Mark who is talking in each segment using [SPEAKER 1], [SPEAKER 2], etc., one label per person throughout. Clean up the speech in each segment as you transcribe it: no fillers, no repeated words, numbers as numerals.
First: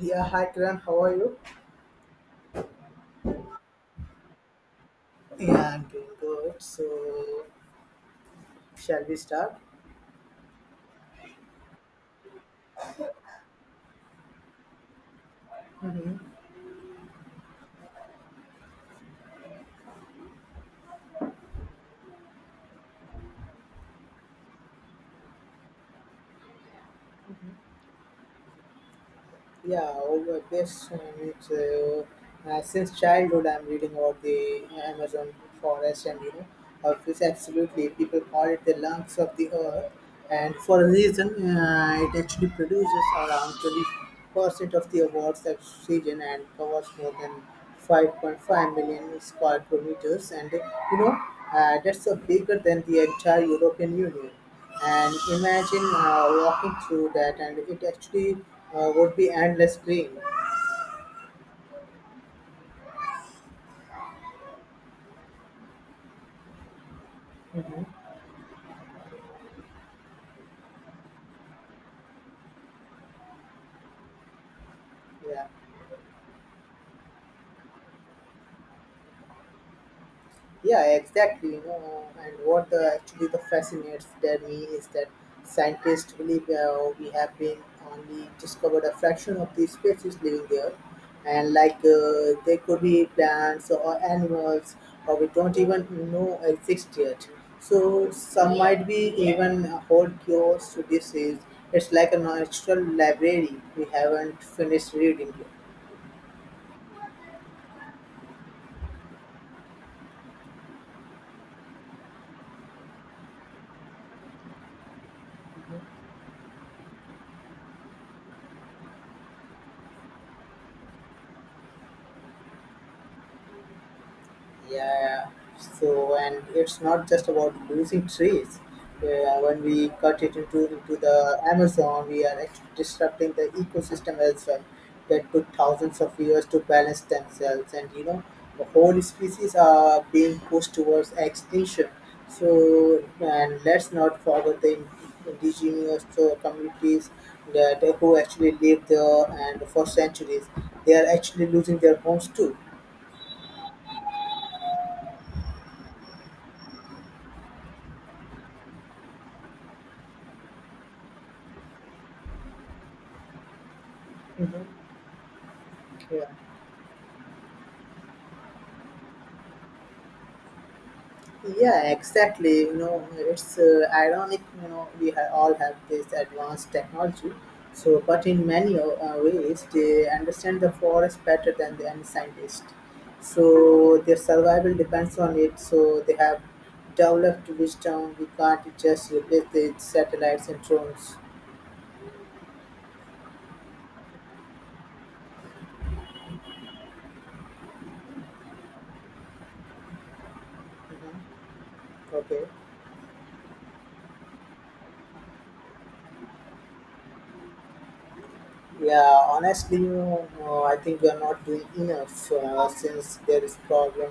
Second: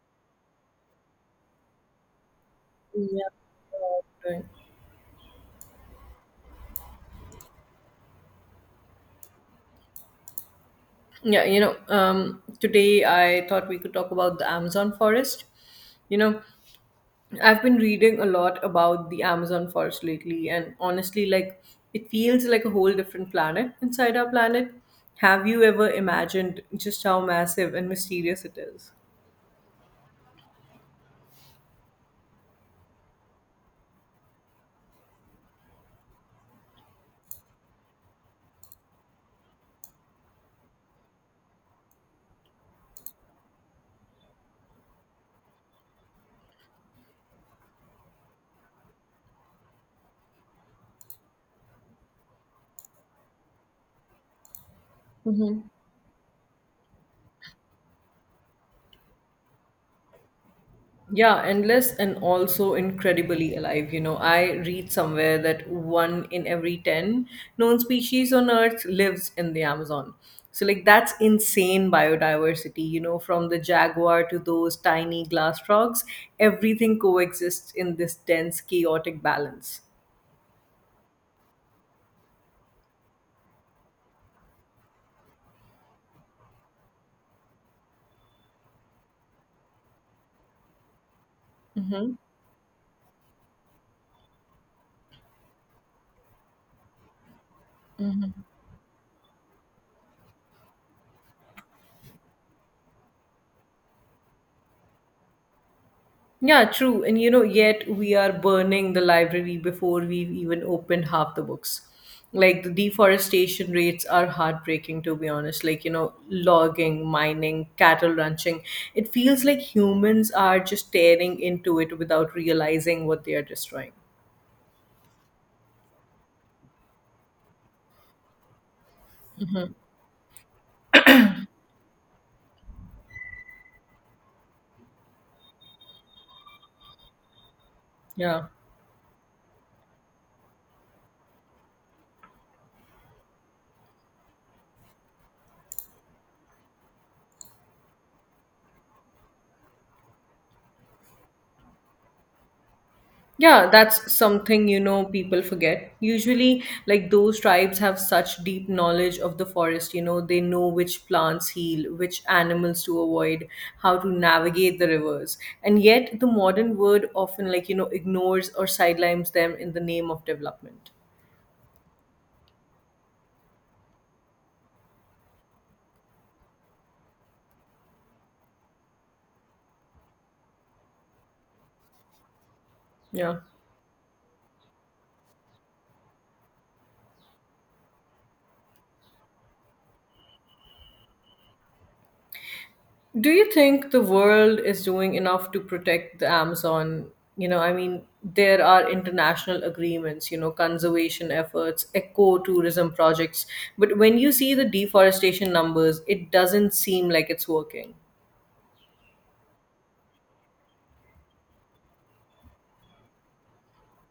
[SPEAKER 1] Yeah, hi Kiran, how are you?
[SPEAKER 2] Yeah, right.
[SPEAKER 1] Yeah, I'm doing good. So, shall we start?
[SPEAKER 2] Today I thought we could talk about the Amazon forest. You know, I've been reading a lot about the Amazon forest lately, and honestly, it feels like a whole different planet inside our planet. Have you ever imagined just how massive and mysterious it is?
[SPEAKER 1] Yeah, over this, since childhood, I'm reading about the Amazon forest, and it's absolutely people call it the lungs of the Earth, and for a reason, it actually produces around 20% of the world's oxygen and covers more than 5.5 million square kilometers, and that's bigger than the entire European Union, and imagine walking through that and it actually would be endless green.
[SPEAKER 2] Yeah, endless and also incredibly alive. You know, I read somewhere that one in every 10 known
[SPEAKER 1] Hmm.
[SPEAKER 2] species on Earth lives in the Amazon. So, like, that's insane biodiversity. You know, from the jaguar to those tiny
[SPEAKER 1] Yeah.
[SPEAKER 2] glass frogs, everything coexists in this dense, chaotic balance.
[SPEAKER 1] Yeah, exactly. You know, and actually the fascinates that me is that scientists believe, we have been only discovered a fraction of the species living there, and like they could be plants or animals, or we don't even know exist yet. So some might be even hold cures to disease. It's like a natural library we haven't finished reading yet.
[SPEAKER 2] Yeah, true. And you know, yet we are burning the library before we've even opened half the books. Like the deforestation rates are heartbreaking, to be honest. Like, you know, logging, mining, cattle ranching. It feels like humans are just tearing into it without realizing what they are destroying.
[SPEAKER 1] Yeah, so and it's not just about losing trees. When we cut it into the Amazon, we are actually disrupting the ecosystem as well. That took thousands of years to balance themselves, and
[SPEAKER 2] Yeah.
[SPEAKER 1] the whole species are being pushed towards extinction. So, and let's not forget the indigenous communities that who actually live there and for centuries, they are actually losing their homes too.
[SPEAKER 2] Yeah, that's something you know people forget. Usually, like those tribes have such deep knowledge of the forest, you know, they know which plants heal, which animals to avoid, how to navigate the
[SPEAKER 1] Hmm.
[SPEAKER 2] rivers. And yet, the
[SPEAKER 1] Yeah.
[SPEAKER 2] modern world often, like, you know, ignores or sidelines them in the name of development.
[SPEAKER 1] Yeah, exactly. You know, it's ironic. You know, we all have this advanced technology. So, but in many ways, they understand the forest better than the any scientist.
[SPEAKER 2] Yeah.
[SPEAKER 1] So their survival depends on it. So they have developed wisdom. We can't just replace the satellites and drones.
[SPEAKER 2] Do you think the world is doing enough to protect the Amazon? You know, I mean, there are international agreements, you know, conservation
[SPEAKER 1] Hmm.
[SPEAKER 2] efforts,
[SPEAKER 1] Okay.
[SPEAKER 2] eco-tourism projects, but when you see the deforestation numbers, it doesn't seem like it's working.
[SPEAKER 1] Yeah, honestly, I think we are not doing enough since there is problem.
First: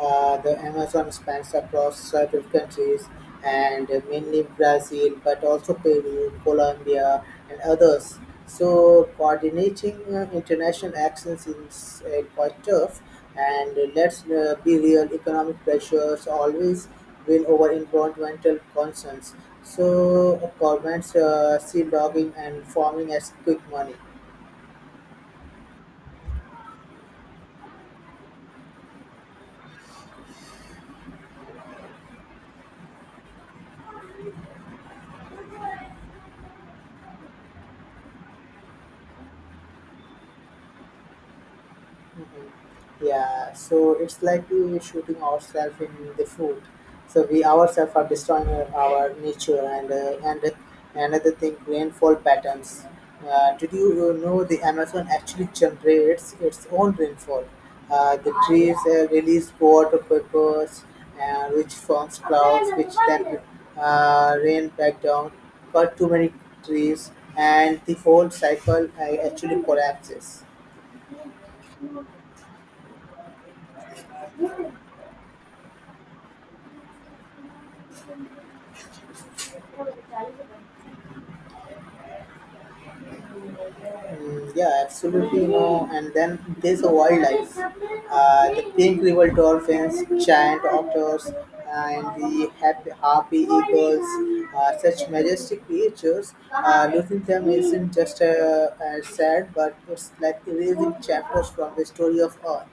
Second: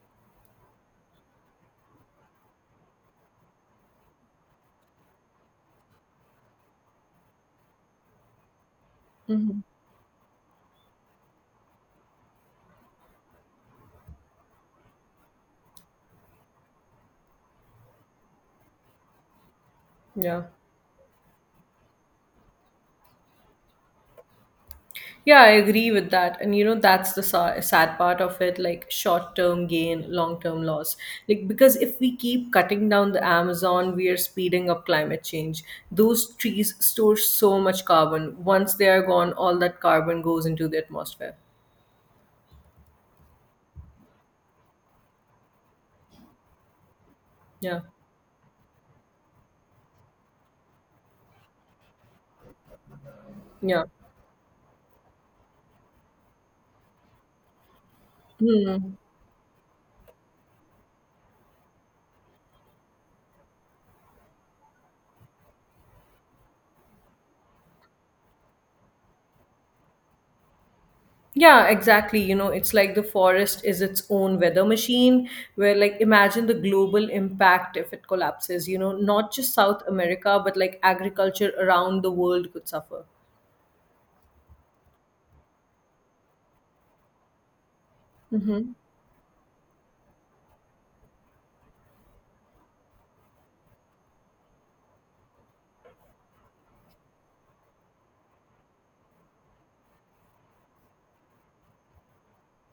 [SPEAKER 1] The Amazon spans across several countries, and mainly Brazil, but also Peru, Colombia, and others. So
[SPEAKER 2] Mhm.
[SPEAKER 1] coordinating international actions is quite tough. And let's be real, economic pressures always win over environmental concerns.
[SPEAKER 2] Yeah.
[SPEAKER 1] So governments see logging and farming as quick money.
[SPEAKER 2] Yeah, I agree with that. And you know, that's the sad part of it, like short term gain, long term loss. Like, because if we keep cutting down the Amazon, we are speeding up climate change. Those trees store so much carbon. Once they are gone, all that carbon goes into the atmosphere.
[SPEAKER 1] Mhm. Yeah, so it's like we shooting ourselves in the foot. So we
[SPEAKER 2] Yeah.
[SPEAKER 1] ourselves are destroying our nature, and another thing, rainfall patterns. Did
[SPEAKER 2] Yeah.
[SPEAKER 1] you know the Amazon actually generates its own rainfall? The trees
[SPEAKER 2] Hmm.
[SPEAKER 1] release water vapors, which forms clouds, which then rain back down. Cut too many trees, and the whole cycle actually collapses.
[SPEAKER 2] Yeah, exactly. You know, it's like the forest is its own weather machine, where, like, imagine the global impact if it collapses. You know, not just South America, but like agriculture around the world could suffer.
[SPEAKER 1] Mm, yeah, absolutely. And then there's a wildlife. The
[SPEAKER 2] Mm-hmm.
[SPEAKER 1] pink river dolphins, giant otters, and the harpy eagles. Such majestic creatures. Losing them isn't just sad, but it's like erasing chapters from the story of Earth.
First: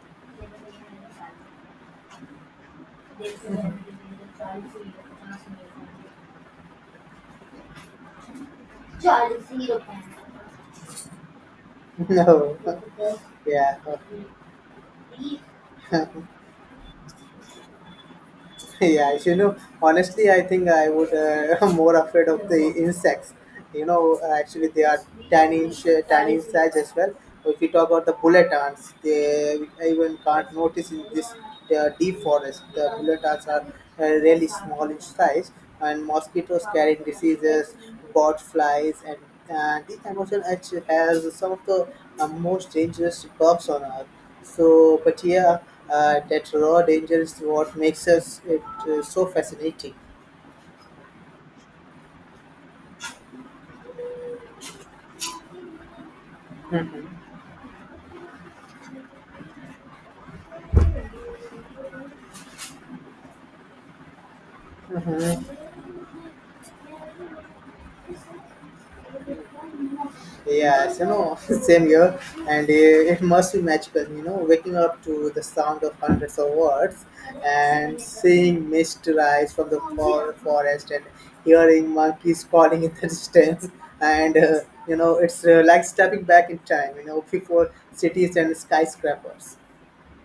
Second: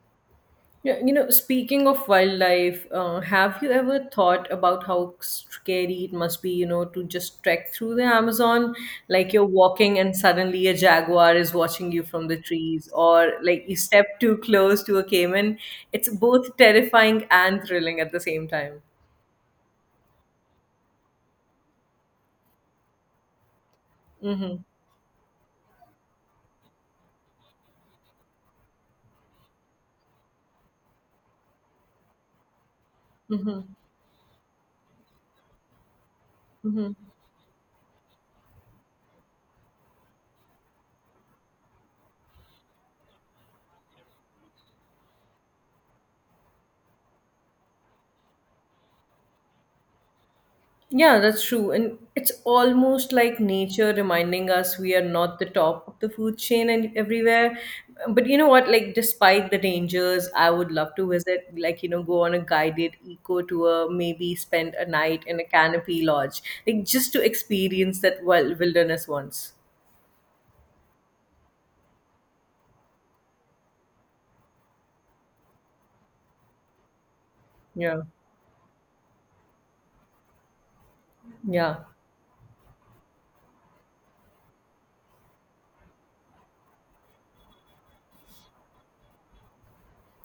[SPEAKER 2] Yeah, you know, speaking of wildlife, have you ever thought about how scary it must be, you know, to just trek through the Amazon? Like you're walking and suddenly a jaguar is watching you from the
[SPEAKER 1] No.
[SPEAKER 2] trees, or like you
[SPEAKER 1] Yeah.
[SPEAKER 2] step
[SPEAKER 1] Okay.
[SPEAKER 2] too close to a caiman. It's both terrifying and thrilling at the same time.
[SPEAKER 1] Yeah, honestly, I think I would more afraid of the insects. You know,
[SPEAKER 2] Mm-hmm.
[SPEAKER 1] actually, they are tiny, tiny in size as well. If we talk about the bullet ants, they I even can't notice in this deep forest. The bullet ants
[SPEAKER 2] Mm-hmm.
[SPEAKER 1] are really small in size, and mosquitoes
[SPEAKER 2] Mm-hmm.
[SPEAKER 1] carrying diseases, bot flies, and this emotion actually has some of the most dangerous bugs on Earth. So, but yeah, that raw danger is what makes us it so fascinating.
[SPEAKER 2] Yeah, that's true. And it's almost like nature reminding us we are not the top of the food chain and everywhere. But you know what? Like, despite the dangers, I would love to visit, like, you know, go on a guided eco tour, maybe spend a night in a
[SPEAKER 1] Mhm.
[SPEAKER 2] canopy lodge, like, just to experience that wild wilderness once.
[SPEAKER 1] Yes, same here, and it must be magical. You know, waking up to the sound of hundreds of words,
[SPEAKER 2] Yeah.
[SPEAKER 1] and seeing mist rise from the forest, and
[SPEAKER 2] Yeah.
[SPEAKER 1] hearing monkeys calling in the distance, and it's like stepping back in time. You know, before cities and skyscrapers.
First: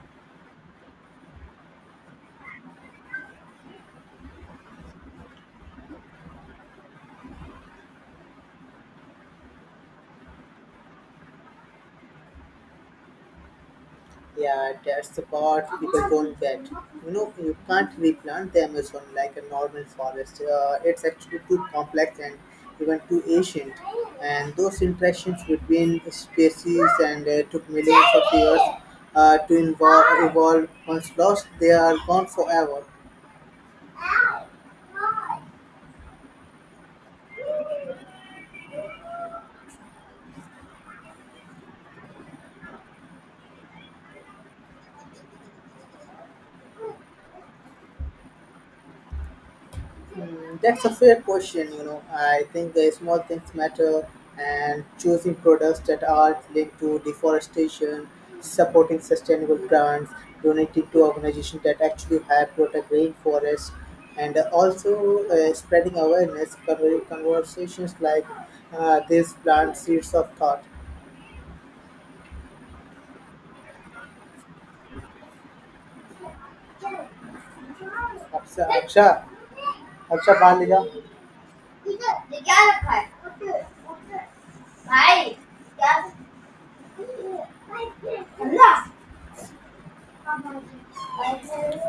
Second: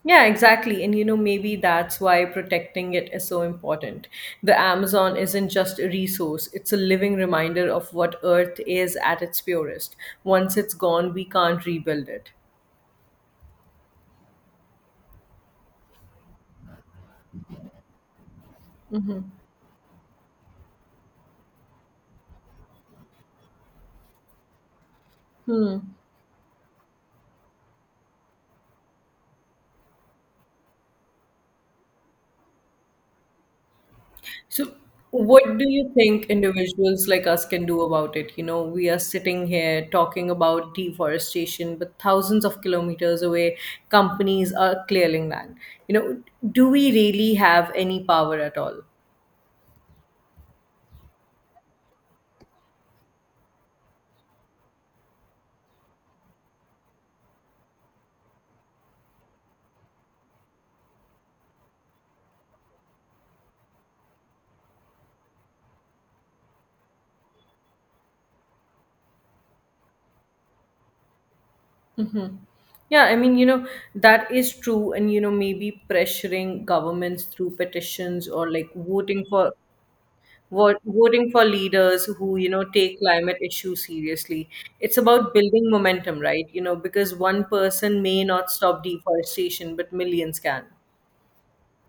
[SPEAKER 2] Yeah, exactly. And you know, maybe that's why protecting it is so important. The Amazon isn't just a resource, it's a living reminder of what Earth is at its purest. Once it's gone, we can't rebuild it.
[SPEAKER 1] Yeah, that's the part people don't get. You know, you can't replant the Amazon like a normal forest. It's actually too complex and even too ancient. And those interactions
[SPEAKER 2] Hmm.
[SPEAKER 1] between species and took millions of years to evolve. Once lost, they are gone forever.
[SPEAKER 2] So, what do you think individuals like us can do about it? You know, we are sitting here talking about deforestation, but thousands of kilometers away, companies are clearing land. You know, do we really have any power at all?
[SPEAKER 1] That's a fair question. I think the small things matter, and choosing products that are linked to deforestation, supporting sustainable brands, donating to organizations that actually have protect rainforests, and also spreading awareness, conversations like this plant seeds of thought.
[SPEAKER 2] Hmm. Yeah, I mean, you know, that is true. And, you know, maybe pressuring governments through petitions or
[SPEAKER 1] Acha,
[SPEAKER 2] like voting
[SPEAKER 1] acha,
[SPEAKER 2] for
[SPEAKER 1] acha.
[SPEAKER 2] what voting for leaders who, you know, take climate issues seriously. It's about building momentum, right? You know, because one person may not stop deforestation, but millions can.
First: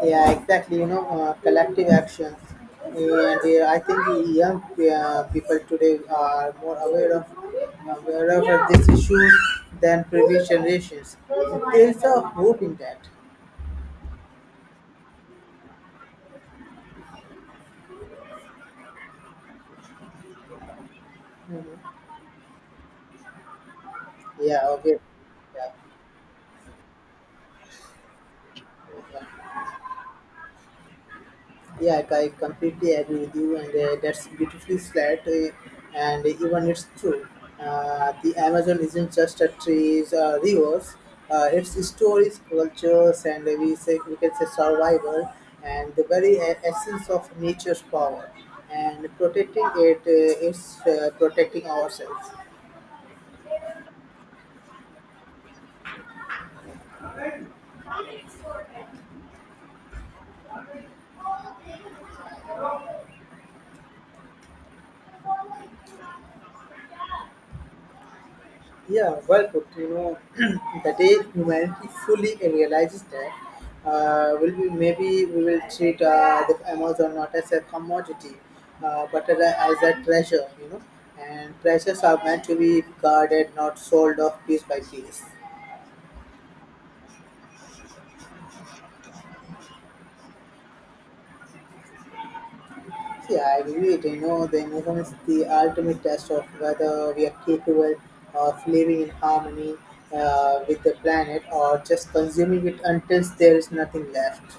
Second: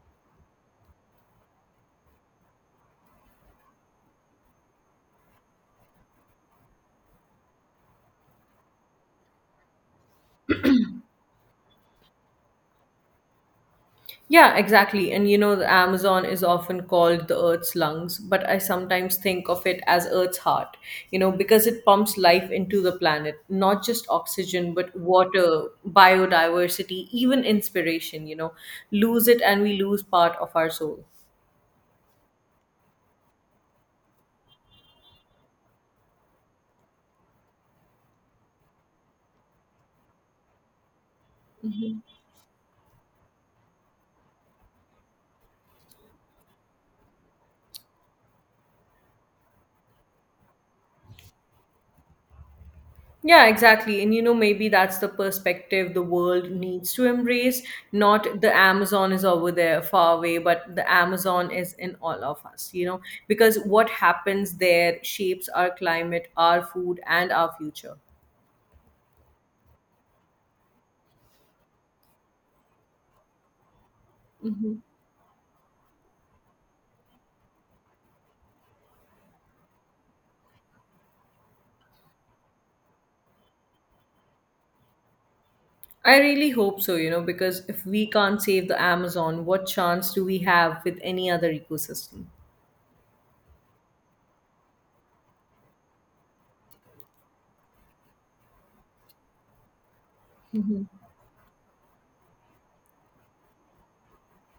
[SPEAKER 1] Yeah, exactly. You know, collective actions, and I think the young people today are more aware of this issues than previous generations. There is a hope in that.
[SPEAKER 2] Yeah, exactly. And you know, the Amazon is often called the Earth's lungs, but I sometimes think of it as Earth's heart, you know, because it pumps life into the planet, not just
[SPEAKER 1] Yeah.
[SPEAKER 2] oxygen, but
[SPEAKER 1] Okay.
[SPEAKER 2] water, biodiversity, even inspiration, you know. Lose it
[SPEAKER 1] Yeah.
[SPEAKER 2] and we lose part of our soul.
[SPEAKER 1] Yeah, I completely agree with you, and that's beautifully said, and even it's true. The Amazon isn't just a trees or rivers; it's stories, cultures, and we can say survival, and the very essence of nature's power. And protecting it is protecting ourselves.
[SPEAKER 2] Yeah, exactly. And you know, maybe that's the perspective the world needs to embrace. Not the Amazon is over there far away, but the Amazon is in all of us, you know, because what happens there shapes our climate, our food, and our future.
[SPEAKER 1] Yeah, well put. You know, the day humanity fully realizes that, will be maybe we will treat the Amazon not as a commodity, but as a treasure. You know, and treasures are meant to be guarded, not sold off piece by piece.
[SPEAKER 2] I really hope so, you know, because if we can't save the Amazon, what chance do we have with any other ecosystem?
[SPEAKER 1] Yeah, I agree. It. You know, the Amazon is the ultimate test of whether we are capable of living in harmony with the planet or just consuming it until there is nothing left.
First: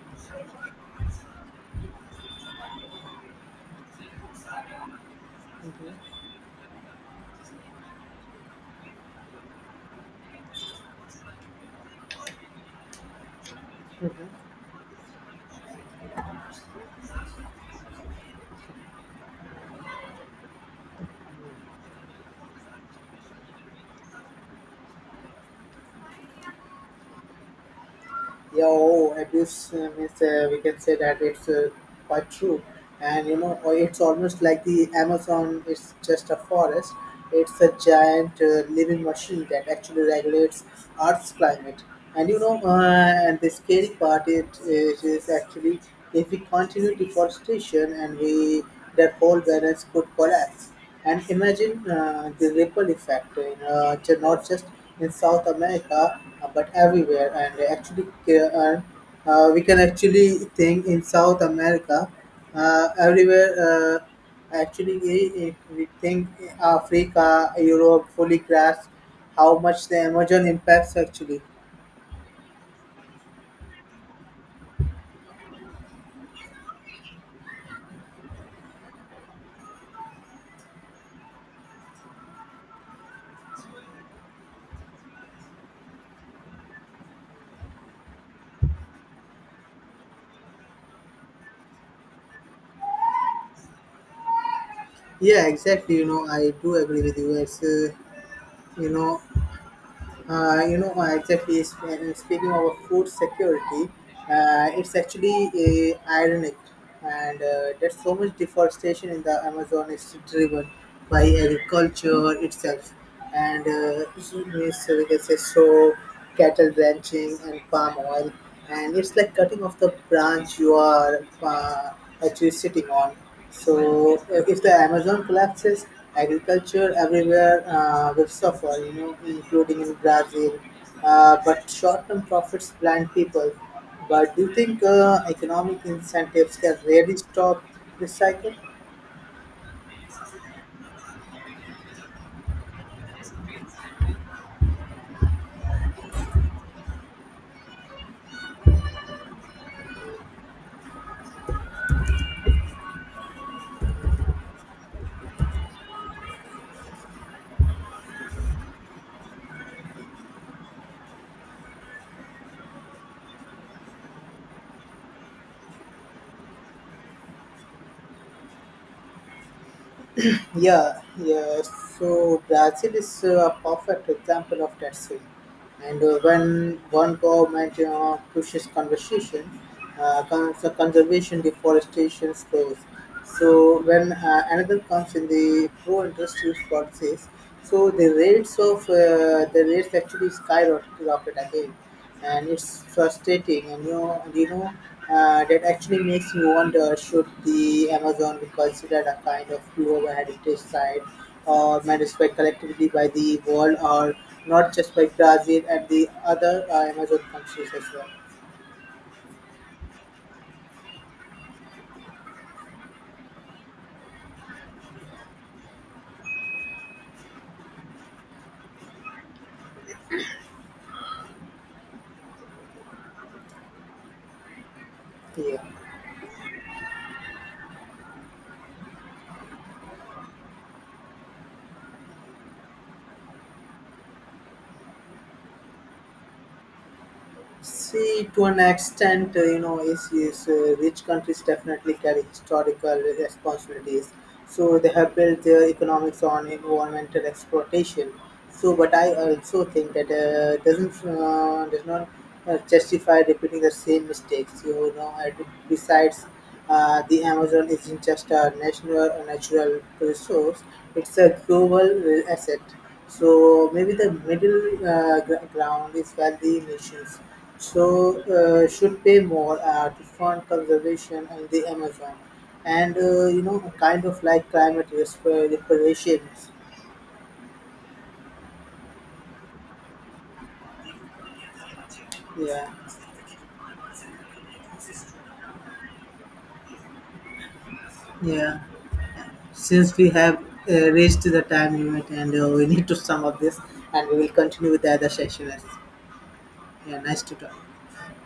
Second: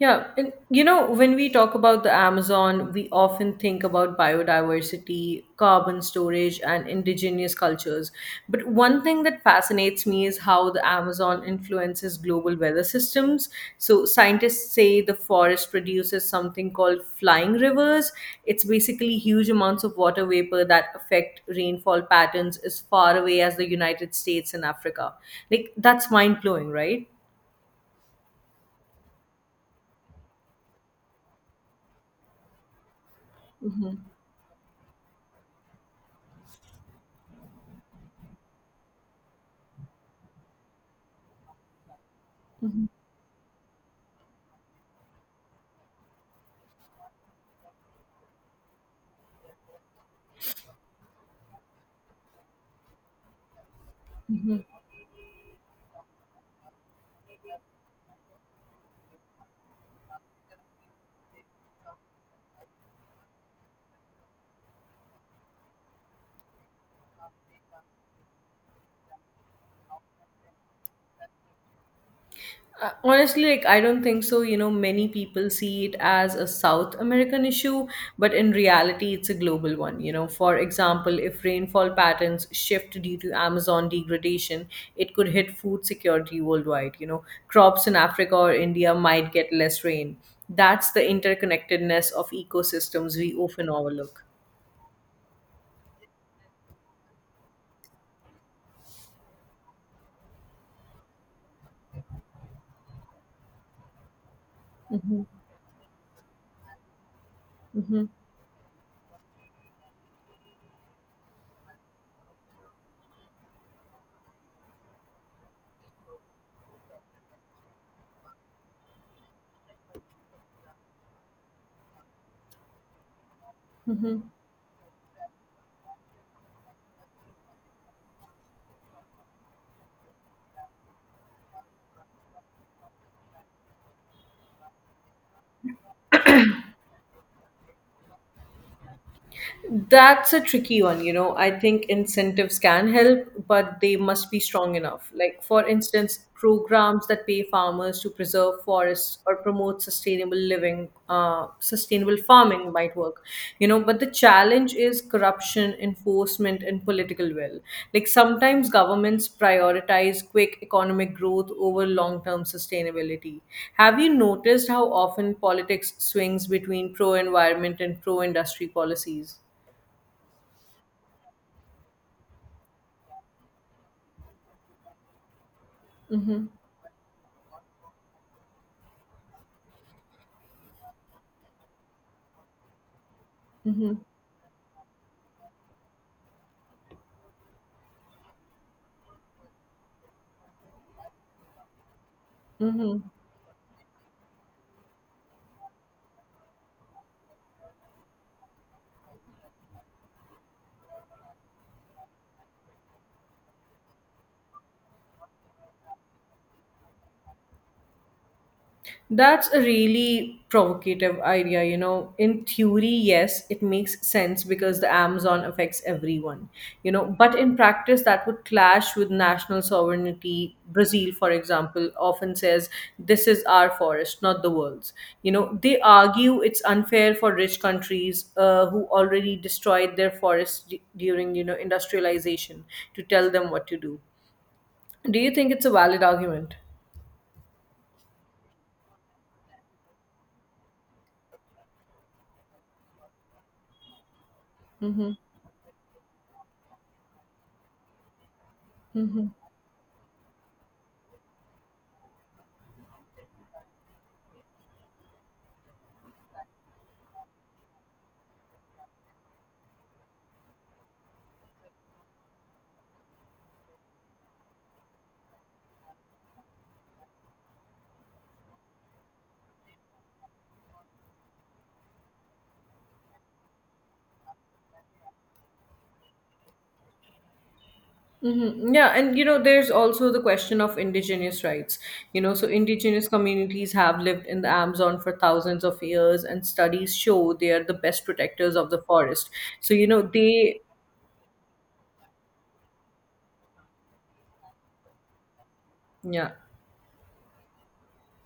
[SPEAKER 2] Yeah, and you know, when we talk about the Amazon, we often think about biodiversity, carbon storage, and indigenous cultures. But one thing that fascinates me is how the Amazon influences global weather systems. So, scientists say the forest produces something called flying rivers. It's basically huge amounts of water vapor that affect rainfall patterns as far away as the United States and Africa. Like, that's mind blowing, right?
[SPEAKER 1] Yeah, oh abuse means, we can say that it's quite true, and it's almost like the Amazon is just a forest. It's a giant living machine that actually regulates Earth's climate. And you know uh, and the scary part, it is actually, if we continue deforestation, and we that whole balance could collapse. And imagine the ripple effect not just in South America, but everywhere. And actually, uh, we can actually think in South America, everywhere. Actually, if we think Africa, Europe, fully grasp how much the Amazon impacts actually.
[SPEAKER 2] Honestly, like I don't think so. You know, many people see it as a South American issue, but in reality it's a global one. You know, for example, if rainfall patterns shift due to Amazon degradation, it could hit food security worldwide. You know, crops in Africa or India might get less rain. That's the interconnectedness of ecosystems we often overlook.
[SPEAKER 1] Yeah, exactly. You know, I do agree with you. You know, exactly. Speaking of food security, it's
[SPEAKER 2] Hmm.
[SPEAKER 1] actually ironic, and that
[SPEAKER 2] Hmm.
[SPEAKER 1] so much deforestation in the Amazon is driven by agriculture itself, and it we can say so cattle ranching and palm oil, and it's like cutting off the branch you are actually sitting on. So
[SPEAKER 2] Hmm.
[SPEAKER 1] if the Amazon collapses, agriculture everywhere will suffer, including in Brazil. But short-term profits blind people. But do you think economic incentives can really stop this cycle?
[SPEAKER 2] That's a tricky one, you know. I think incentives can help, but they must be strong enough. Like, for instance, programs that pay farmers to preserve forests or promote sustainable living, sustainable farming might work, you know. But the challenge is corruption, enforcement, and political will. Like, sometimes governments prioritize quick economic growth over long term sustainability. Have you noticed how often politics swings between pro environment and pro industry policies?
[SPEAKER 1] Yeah, yeah. So Brazil is a perfect example of that swing. And when one government, pushes conversation, conservation, deforestation slows. So
[SPEAKER 2] Mm-hmm.
[SPEAKER 1] when another comes in the pro-industrial policies, so the rates actually skyrocket again, and it's
[SPEAKER 2] Mm-hmm.
[SPEAKER 1] frustrating, and that actually makes me wonder, should the Amazon be considered a kind of global heritage site, or managed by collectively by the world, or not just by Brazil and the other Amazon countries as well?
[SPEAKER 2] That's a really provocative idea, you know. In theory, yes, it makes sense because the Amazon affects everyone, you know, but in practice, that would clash with national sovereignty. Brazil, for example, often says, this is our forest, not the world's. You know,
[SPEAKER 1] Yeah.
[SPEAKER 2] they argue it's unfair for rich countries who already destroyed their forests during, you know, industrialization to tell them what to do. Do you think it's a valid argument?
[SPEAKER 1] See, to an extent, you know, is rich countries definitely carry historical responsibilities. So they
[SPEAKER 2] Mm-hmm.
[SPEAKER 1] have built their economics on environmental exploitation. So, but I also think that does not justify repeating the same mistakes. You know, and besides, the Amazon isn't just a natural resource; it's a global asset. So maybe the middle ground is where the nations so should pay more to fund conservation in the Amazon, and kind of like climate reparations.
[SPEAKER 2] Mm-hmm. Yeah, and you know, there's also the question of indigenous rights. You know, so
[SPEAKER 1] Yeah,
[SPEAKER 2] indigenous communities have lived in the Amazon for thousands of years, and studies show they are the best protectors
[SPEAKER 1] yeah.
[SPEAKER 2] of the forest. So, you
[SPEAKER 1] Since
[SPEAKER 2] know,
[SPEAKER 1] we have
[SPEAKER 2] they,
[SPEAKER 1] reached the time limit, and we need to sum up this, and we will continue with the other session.
[SPEAKER 2] yeah,
[SPEAKER 1] Yeah, nice to talk.